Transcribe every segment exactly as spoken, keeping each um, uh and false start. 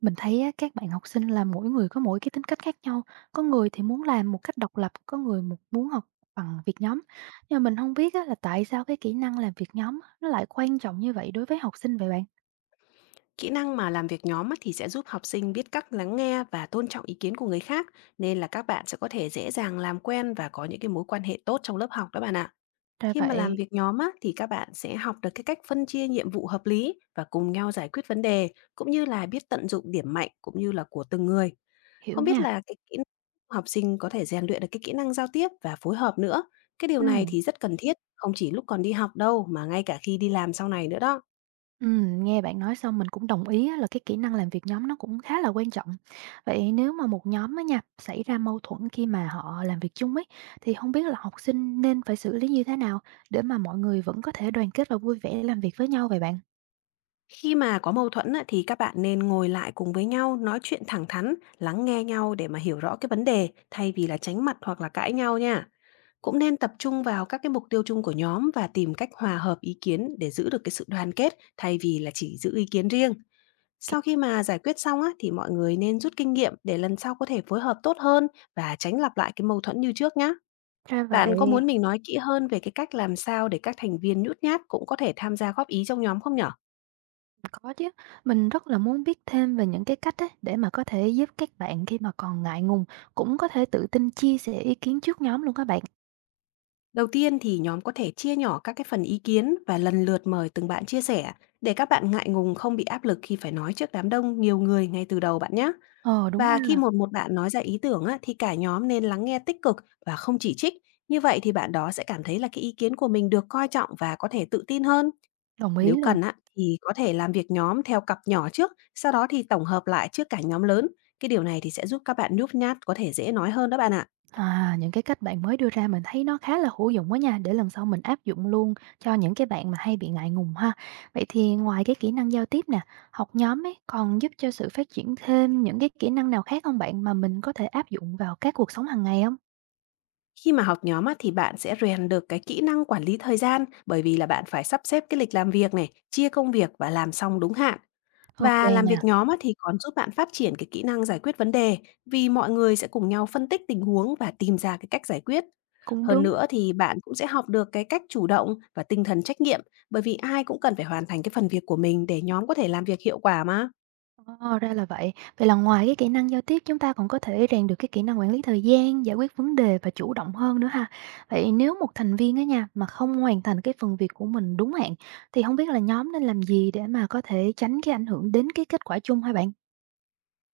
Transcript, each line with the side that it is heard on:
right: Mình thấy á, các bạn học sinh là mỗi người có mỗi cái tính cách khác nhau. Có người thì muốn làm một cách độc lập, có người mu- muốn học bằng việc nhóm. Nhưng mà mình không biết á, là tại sao cái kỹ năng làm việc nhóm nó lại quan trọng như vậy đối với học sinh vậy bạn?
left: Kỹ năng mà làm việc nhóm á, thì sẽ giúp học sinh biết cách lắng nghe và tôn trọng ý kiến của người khác, nên là các bạn sẽ có thể dễ dàng làm quen và có những cái mối quan hệ tốt trong lớp học đó bạn ạ.
right: Ra
left: Khi mà làm
right: vậy,
left: việc nhóm á, thì các bạn sẽ học được cái cách phân chia nhiệm vụ hợp lý và cùng nhau giải quyết vấn đề, cũng như là biết tận dụng điểm mạnh cũng như là của từng người.
right: hiểu
left: Không biết
right: nha.
left: là cái kỹ năng học sinh có thể rèn luyện được cái kỹ năng giao tiếp và phối hợp nữa. Cái điều
right: Ừ.
left: này thì rất cần thiết, không chỉ lúc còn đi học đâu mà ngay cả khi đi làm sau này nữa đó.
right: Ừ, nghe bạn nói xong mình cũng đồng ý á, là cái kỹ năng làm việc nhóm nó cũng khá là quan trọng. Vậy nếu mà một nhóm á nha xảy ra mâu thuẫn khi mà họ làm việc chung ấy, thì không biết là học sinh nên phải xử lý như thế nào để mà mọi người vẫn có thể đoàn kết và vui vẻ làm việc với nhau vậy bạn?
left: Khi mà có mâu thuẫn á, thì các bạn nên ngồi lại cùng với nhau, nói chuyện thẳng thắn, lắng nghe nhau để mà hiểu rõ cái vấn đề, thay vì là tránh mặt hoặc là cãi nhau nha. Cũng nên tập trung vào các cái mục tiêu chung của nhóm và tìm cách hòa hợp ý kiến để giữ được cái sự đoàn kết, thay vì là chỉ giữ ý kiến riêng. Sau khi mà giải quyết xong á, thì mọi người nên rút kinh nghiệm để lần sau có thể phối hợp tốt hơn và tránh lặp lại cái mâu thuẫn như trước nhé.
right: Ra
left: Bạn có
right: vậy,
left: muốn mình nói kỹ hơn về cái cách làm sao để các thành viên nhút nhát cũng có thể tham gia góp ý trong nhóm không nhở?
right: có chứ. Mình rất là muốn biết thêm về những cái cách ấy, để mà có thể giúp các bạn khi mà còn ngại ngùng cũng có thể tự tin chia sẻ ý kiến trước nhóm luôn các bạn.
left: Đầu tiên thì nhóm có thể chia nhỏ các cái phần ý kiến và lần lượt mời từng bạn chia sẻ để các bạn ngại ngùng không bị áp lực khi phải nói trước đám đông nhiều người ngay từ đầu bạn nhé.
right: Ờ, đúng
left: Và khi
right: ha,
left: một một bạn nói ra ý tưởng á, thì cả nhóm nên lắng nghe tích cực và không chỉ trích. Như vậy thì bạn đó sẽ cảm thấy là cái ý kiến của mình được coi trọng và có thể tự tin hơn.
right: đồng ý
left: Nếu
right: luôn.
left: cần á, thì có thể làm việc nhóm theo cặp nhỏ trước, sau đó thì tổng hợp lại trước cả nhóm lớn. Cái điều này thì sẽ giúp các bạn nhút nhát có thể dễ nói hơn đó bạn ạ.
right: À, những cái cách bạn mới đưa ra mình thấy nó khá là hữu dụng quá nha, để lần sau mình áp dụng luôn cho những cái bạn mà hay bị ngại ngùng ha. Vậy thì ngoài cái kỹ năng giao tiếp nè, học nhóm ấy còn giúp cho sự phát triển thêm những cái kỹ năng nào khác không bạn, mà mình có thể áp dụng vào các cuộc sống hàng ngày không?
left: Khi mà học nhóm á, thì bạn sẽ rèn được cái kỹ năng quản lý thời gian bởi vì là bạn phải sắp xếp cái lịch làm việc này, chia công việc và làm xong đúng hạn.
right: Ok
left: Và làm
right: nha,
left: việc nhóm á, thì còn giúp bạn phát triển cái kỹ năng giải quyết vấn đề vì mọi người sẽ cùng nhau phân tích tình huống và tìm ra cái cách giải quyết.
right: cũng
left: Hơn
right: đúng.
left: nữa thì bạn cũng sẽ học được cái cách chủ động và tinh thần trách nhiệm bởi vì ai cũng cần phải hoàn thành cái phần việc của mình để nhóm có thể làm việc hiệu quả mà.
right: Ồ, ra là vậy. Vậy là ngoài cái kỹ năng giao tiếp, chúng ta còn có thể rèn được cái kỹ năng quản lý thời gian, giải quyết vấn đề và chủ động hơn nữa ha. Vậy nếu một thành viên á nha mà không hoàn thành cái phần việc của mình đúng hạn, thì không biết là nhóm nên làm gì để mà có thể tránh cái ảnh hưởng đến cái kết quả chung hả bạn?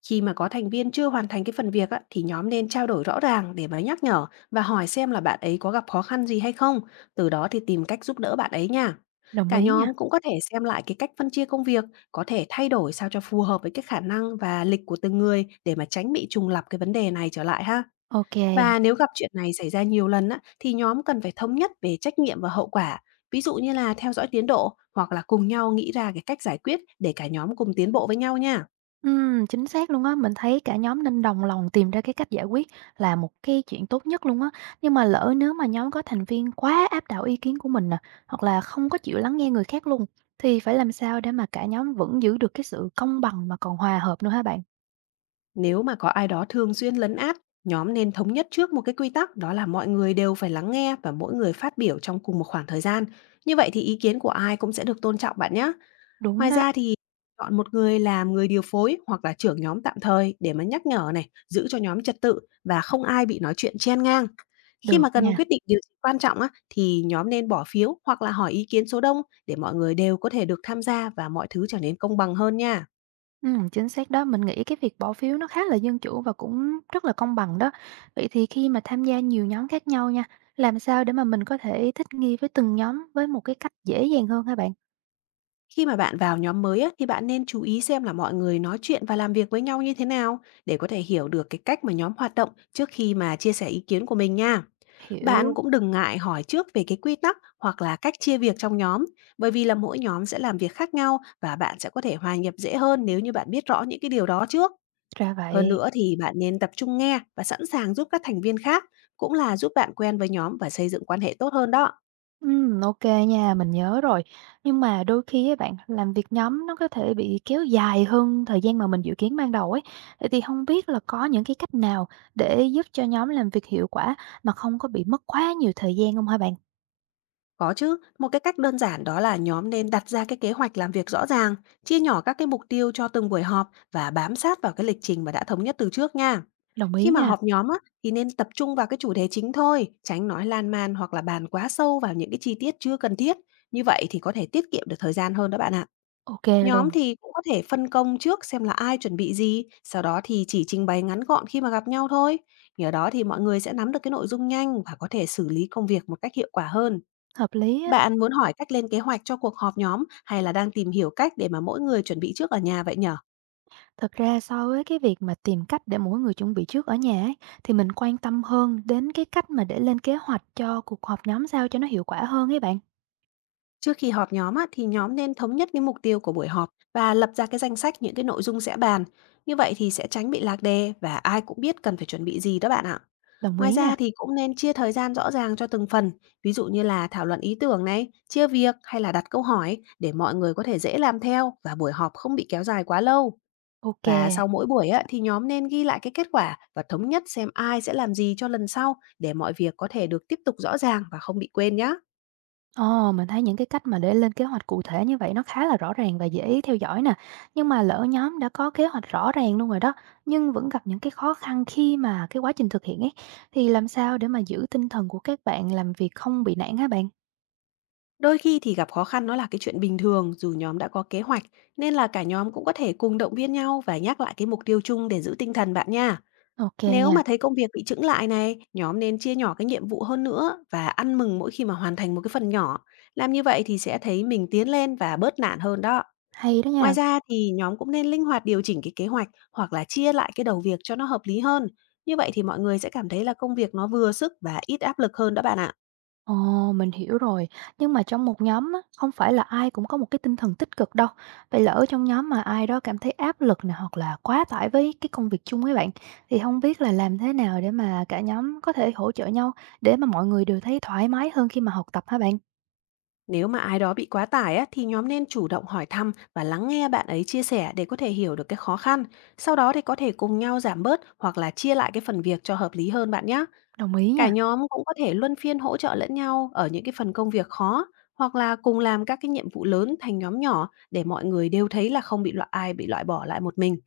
left: Khi mà có thành viên chưa hoàn thành cái phần việc á, thì nhóm nên trao đổi rõ ràng để mà nhắc nhở và hỏi xem là bạn ấy có gặp khó khăn gì hay không. Từ đó thì tìm cách giúp đỡ bạn ấy nha.
right: Đồng
left: Cả
right: ý nha.
left: nhóm cũng có thể xem lại cái cách phân chia công việc, có thể thay đổi sao cho phù hợp với cái khả năng và lịch của từng người để mà tránh bị trùng lặp cái vấn đề này trở lại ha.
right: Ok.
left: Và nếu gặp chuyện này xảy ra nhiều lần á, thì nhóm cần phải thống nhất về trách nhiệm và hậu quả. Ví dụ như là theo dõi tiến độ hoặc là cùng nhau nghĩ ra cái cách giải quyết để cả nhóm cùng tiến bộ với nhau nha.
right: Ừm, chính xác luôn á, mình thấy cả nhóm nên đồng lòng tìm ra cái cách giải quyết là một cái chuyện tốt nhất luôn á. Nhưng mà lỡ nếu mà nhóm có thành viên quá áp đảo ý kiến của mình nè, hoặc là không có chịu lắng nghe người khác luôn, thì phải làm sao để mà cả nhóm vẫn giữ được cái sự công bằng mà còn hòa hợp nữa hả bạn?
left: Nếu mà có ai đó thường xuyên lấn át, nhóm nên thống nhất trước một cái quy tắc đó là mọi người đều phải lắng nghe và mỗi người phát biểu trong cùng một khoảng thời gian. Như vậy thì ý kiến của ai cũng sẽ được tôn trọng bạn nhé.
right: Đúng
left: Ngoài
right: đó,
left: ra thì chọn một người làm người điều phối hoặc là trưởng nhóm tạm thời để mà nhắc nhở này, giữ cho nhóm trật tự và không ai bị nói chuyện chen ngang. Khi
right: được
left: mà cần
right: nha.
left: quyết định điều gì quan trọng á, thì nhóm nên bỏ phiếu hoặc là hỏi ý kiến số đông để mọi người đều có thể được tham gia và mọi thứ trở nên công bằng hơn nha.
right: Ừm, chính xác đó, mình nghĩ cái việc bỏ phiếu nó khá là dân chủ và cũng rất là công bằng đó. Vậy thì khi mà tham gia nhiều nhóm khác nhau nha, làm sao để mà mình có thể thích nghi với từng nhóm với một cái cách dễ dàng hơn hả bạn?
left: Khi mà bạn vào nhóm mới á, thì bạn nên chú ý xem là mọi người nói chuyện và làm việc với nhau như thế nào để có thể hiểu được cái cách mà nhóm hoạt động trước khi mà chia sẻ ý kiến của mình nha. Bạn
right: Hiểu.
left: cũng đừng ngại hỏi trước về cái quy tắc hoặc là cách chia việc trong nhóm, bởi vì là mỗi nhóm sẽ làm việc khác nhau và bạn sẽ có thể hòa nhập dễ hơn nếu như bạn biết rõ những cái điều đó trước.
right: Ra
left: Hơn
right: vậy.
left: nữa thì bạn nên tập trung nghe và sẵn sàng giúp các thành viên khác, cũng là giúp bạn quen với nhóm và xây dựng quan hệ tốt hơn đó.
right: Ừm, ô nha, mình nhớ rồi. Nhưng mà đôi khi á bạn, làm việc nhóm nó có thể bị kéo dài hơn thời gian mà mình dự kiến ban đầu ấy. Vậy thì không biết là có những cái cách nào để giúp cho nhóm làm việc hiệu quả mà không có bị mất quá nhiều thời gian không hả bạn?
left: Có chứ, một cái cách đơn giản đó là nhóm nên đặt ra cái kế hoạch làm việc rõ ràng, chia nhỏ các cái mục tiêu cho từng buổi họp và bám sát vào cái lịch trình mà đã thống nhất từ trước nha.
right: Đồng ý
left: Khi mà
right: nha.
left: họp nhóm á, thì nên tập trung vào cái chủ đề chính thôi, tránh nói lan man hoặc là bàn quá sâu vào những cái chi tiết chưa cần thiết. Như vậy thì có thể tiết kiệm được thời gian hơn đó bạn ạ.
right: Ok
left: Nhóm
right: luôn,
left: thì cũng có thể phân công trước xem là ai chuẩn bị gì, sau đó thì chỉ trình bày ngắn gọn khi mà gặp nhau thôi. Nhờ đó thì mọi người sẽ nắm được cái nội dung nhanh và có thể xử lý công việc một cách hiệu quả hơn.
right: hợp lý á.
left: Bạn muốn hỏi cách lên kế hoạch cho cuộc họp nhóm hay là đang tìm hiểu cách để mà mỗi người chuẩn bị trước ở nhà vậy nhở?
right: Thật ra so với cái việc mà tìm cách để mỗi người chuẩn bị trước ở nhà ấy, thì mình quan tâm hơn đến cái cách mà để lên kế hoạch cho cuộc họp nhóm sao cho nó hiệu quả hơn ấy bạn.
left: Trước khi họp nhóm á, thì nhóm nên thống nhất cái mục tiêu của buổi họp và lập ra cái danh sách những cái nội dung sẽ bàn. Như vậy thì sẽ tránh bị lạc đề và ai cũng biết cần phải chuẩn bị gì đó bạn ạ.
right: Đồng
left: Ngoài
right: ý nha.
left: ra thì cũng nên chia thời gian rõ ràng cho từng phần, ví dụ như là thảo luận ý tưởng này, chia việc hay là đặt câu hỏi để mọi người có thể dễ làm theo và buổi họp không bị kéo dài quá lâu.
right: Ok.
left: Và sau mỗi buổi á, thì nhóm nên ghi lại cái kết quả và thống nhất xem ai sẽ làm gì cho lần sau để mọi việc có thể được tiếp tục rõ ràng và không bị quên nhé.
right: Ờ, mình thấy những cái cách mà để lên kế hoạch cụ thể như vậy nó khá là rõ ràng và dễ theo dõi nè. Nhưng mà lỡ nhóm đã có kế hoạch rõ ràng luôn rồi đó, nhưng vẫn gặp những cái khó khăn khi mà cái quá trình thực hiện ấy, thì làm sao để mà giữ tinh thần của các bạn làm việc không bị nản hả bạn?
left: Đôi khi thì gặp khó khăn nó là cái chuyện bình thường dù nhóm đã có kế hoạch, nên là cả nhóm cũng có thể cùng động viên nhau và nhắc lại cái mục tiêu chung để giữ tinh thần bạn nha.
right: Ok
left: Nếu
right: nha,
left: mà thấy công việc bị chững lại này, nhóm nên chia nhỏ cái nhiệm vụ hơn nữa và ăn mừng mỗi khi mà hoàn thành một cái phần nhỏ. Làm như vậy thì sẽ thấy mình tiến lên và bớt nản hơn đó.
right: hay đó
left: Ngoài
right: nha.
left: ra thì nhóm cũng nên linh hoạt điều chỉnh cái kế hoạch hoặc là chia lại cái đầu việc cho nó hợp lý hơn. Như vậy thì mọi người sẽ cảm thấy là công việc nó vừa sức và ít áp lực hơn đó bạn ạ.
right: Ồ, mình hiểu rồi. Nhưng mà trong một nhóm á, không phải là ai cũng có một cái tinh thần tích cực đâu. Vậy lỡ trong nhóm mà ai đó cảm thấy áp lực này, hoặc là quá tải với cái công việc chung với bạn, thì không biết là làm thế nào để mà cả nhóm có thể hỗ trợ nhau, để mà mọi người đều thấy thoải mái hơn khi mà học tập hả bạn?
left: Nếu mà ai đó bị quá tải á, thì nhóm nên chủ động hỏi thăm và lắng nghe bạn ấy chia sẻ để có thể hiểu được cái khó khăn. Sau đó thì có thể cùng nhau giảm bớt hoặc là chia lại cái phần việc cho hợp lý hơn bạn nhé.
right: Đồng ý nha.
left: Cả nhóm cũng có thể luân phiên hỗ trợ lẫn nhau ở những cái phần công việc khó hoặc là cùng làm các cái nhiệm vụ lớn thành nhóm nhỏ để mọi người đều thấy là không bị loại ai bị loại bỏ lại một mình.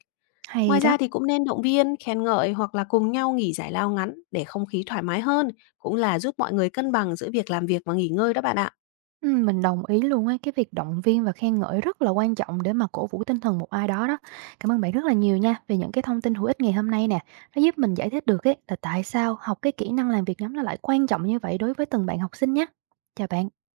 right: Hay
left: Ngoài
right: đó.
left: ra thì cũng nên động viên, khen ngợi hoặc là cùng nhau nghỉ giải lao ngắn để không khí thoải mái hơn, cũng là giúp mọi người cân bằng giữa việc làm việc và nghỉ ngơi đó bạn ạ.
right: Ừm, mình đồng ý luôn á, cái việc động viên và khen ngợi rất là quan trọng để mà cổ vũ tinh thần một ai đó đó. Cảm ơn bạn rất là nhiều nha về những cái thông tin hữu ích ngày hôm nay nè. Nó giúp mình giải thích được ấy, là tại sao học cái kỹ năng làm việc nhóm nó lại quan trọng như vậy đối với từng bạn học sinh nhé. Chào bạn.